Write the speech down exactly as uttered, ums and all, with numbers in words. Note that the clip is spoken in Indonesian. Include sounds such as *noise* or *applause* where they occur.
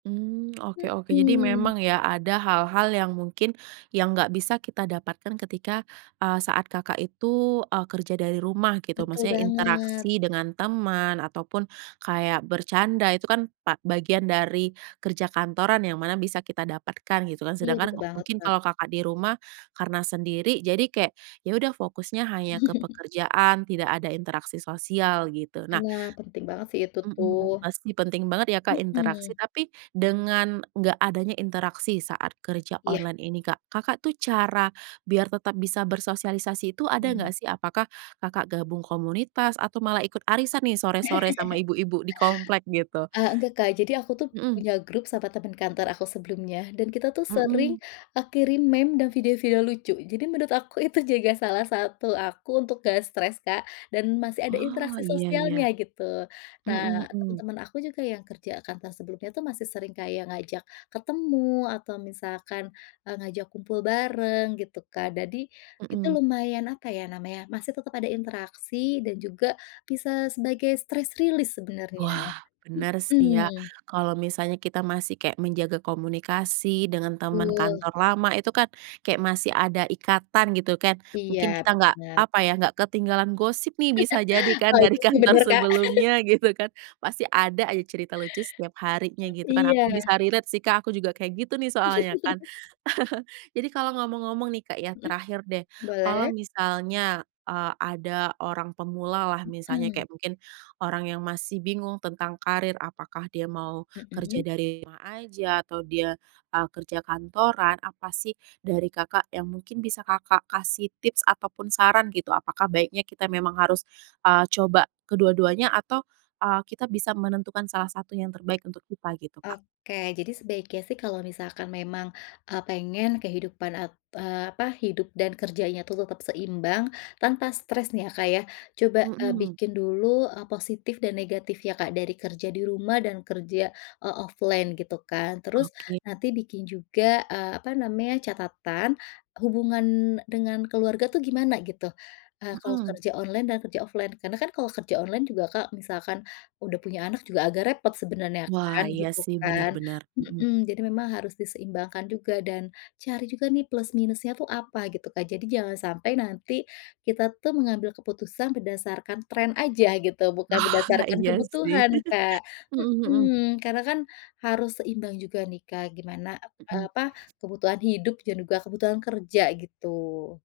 Mmm, oke oke, jadi Mhm. memang ya, ada hal-hal yang mungkin yang nggak bisa kita dapatkan ketika, eee, saat Kakak itu, eee, kerja dari rumah, gitu. Betul Maksudnya banget. interaksi dengan teman, ataupun kayak bercanda, itu kan pa bagian dari kerja kantoran yang mana bisa kita dapatkan, gitu kan. Iya, betul Sedangkan banget, mungkin Kak. kalau Kakak di rumah, karena sendiri, jadi kayak, ya udah, fokusnya hanya ke *chuckles* pekerjaan, tidak ada interaksi sosial, gitu. Nah Nah, penting banget sih itu mhm mhm, tuh. pasti penting banget ya, Kak, interaksi. Mhm. Tapi dengan nggak adanya interaksi saat kerja Iya. online ini, Kak, Kakak tuh cara biar tetap bisa bersosialisasi itu ada Hmm. nggak sih? Apakah Kakak gabung komunitas atau malah ikut arisan nih, sore-sore sama ibu-ibu di komplek, *laughs* gitu? Eee, enggak, Kak, jadi aku tuh Mhm. punya grup sama temen kantor aku sebelumnya dan kita tuh sering, Mhm. eee, kirim meme dan video-video lucu, jadi menurut aku itu juga salah satu aku untuk nggak stres, Kak. Dan masih ada Oh, interaksi iya iya. sosialnya, gitu. Mhm Nah, mhm. temen-temen aku juga yang kerja kantoran sebelumnya tuh masih sering kayak ngajak ketemu atau misalkan, eee, ngajak kumpul bareng, gitu, Kak. dadi itu Mhm. lumayan, apa ya namanya, masih tetep ada interaksi dan juga bisa sebagai stress release sebenarnya. Wah, bener sih ya, Mhm. kalau misalnya kita masih kayak menjaga komunikasi dengan teman Betul. kantor lama, itu kan kayak masih ada ikatan, gitu kan. Mungkin Iya, kita nggak, bener. apa ya, nggak ketinggalan gosip nih, bisa jadi *laughs* kan Oh, dari itu sih kantor bener, Kak. *laughs* sebelumnya, gitu kan, pasti ada aja cerita lucu setiap harinya, gitu E kan. iya. Aku bisa relate sih, Kak, aku juga kayak gitu nih, soalnya kan. *laughs* *chuckles* Jadi kalau ngomong-ngomong nih, Kak, ya, Mhm, terakhir deh, kalau boleh. misalnya, eee, ada orang pemula lah misalnya, Heeh. kayak mungkin orang yang masih bingung tentang karir, apakah dia mau kerja Mhm. dari rumah aja atau dia, eee, kerja kantoran. Apa sih dari Kakak yang mungkin bisa Kakak kasih tips ataupun saran, gitu? Apakah baiknya kita memang harus, eee, coba kedua-duanya? Atau, eee, kita bisa menentukan salah satu yang terbaik untuk kita, gitu, Kak? Oke, jadi sebaiknya sih kalau misalkan memang, eee, pengen kehidupan, eee, apa, hidup dan kerjanya tuh tetap seimbang tanpa stres nih, ya, Kak, ya, coba, eee, Mhm. bikin dulu, eee, positif dan negatifnya, Kak, dari kerja di rumah dan kerja, eee, offline, gitu kan. Terus Oke. nanti bikin juga, eee, apa namanya, catatan hubungan dengan keluarga tuh gimana, gitu, eee, kalau Mhm. kerja online dan kerja offline. Karena kan kalau kerja online juga, Kak, kalau misalkan udah punya anak, juga agak repot sebenarnya, Wah, kan, iya, gitu sih, benar kan. benar. Mhm. Mhm, jadi memang harus diseimbangkan juga dan cari juga nih, plus minusnya tuh apa, gitu, Kak. Jadi jangan sampai nanti kita tuh mengambil keputusan berdasarkan tren aja, gitu, bukan Oh, berdasarkan iya, sih. kebutuhan, Kak. *chuckles* Mhm, mhm. Mhm, karena kan harus seimbang juga nih, Kak, gimana, eee, Mhm. apa, kebutuhan hidup dan juga kebutuhan kerja, gitu.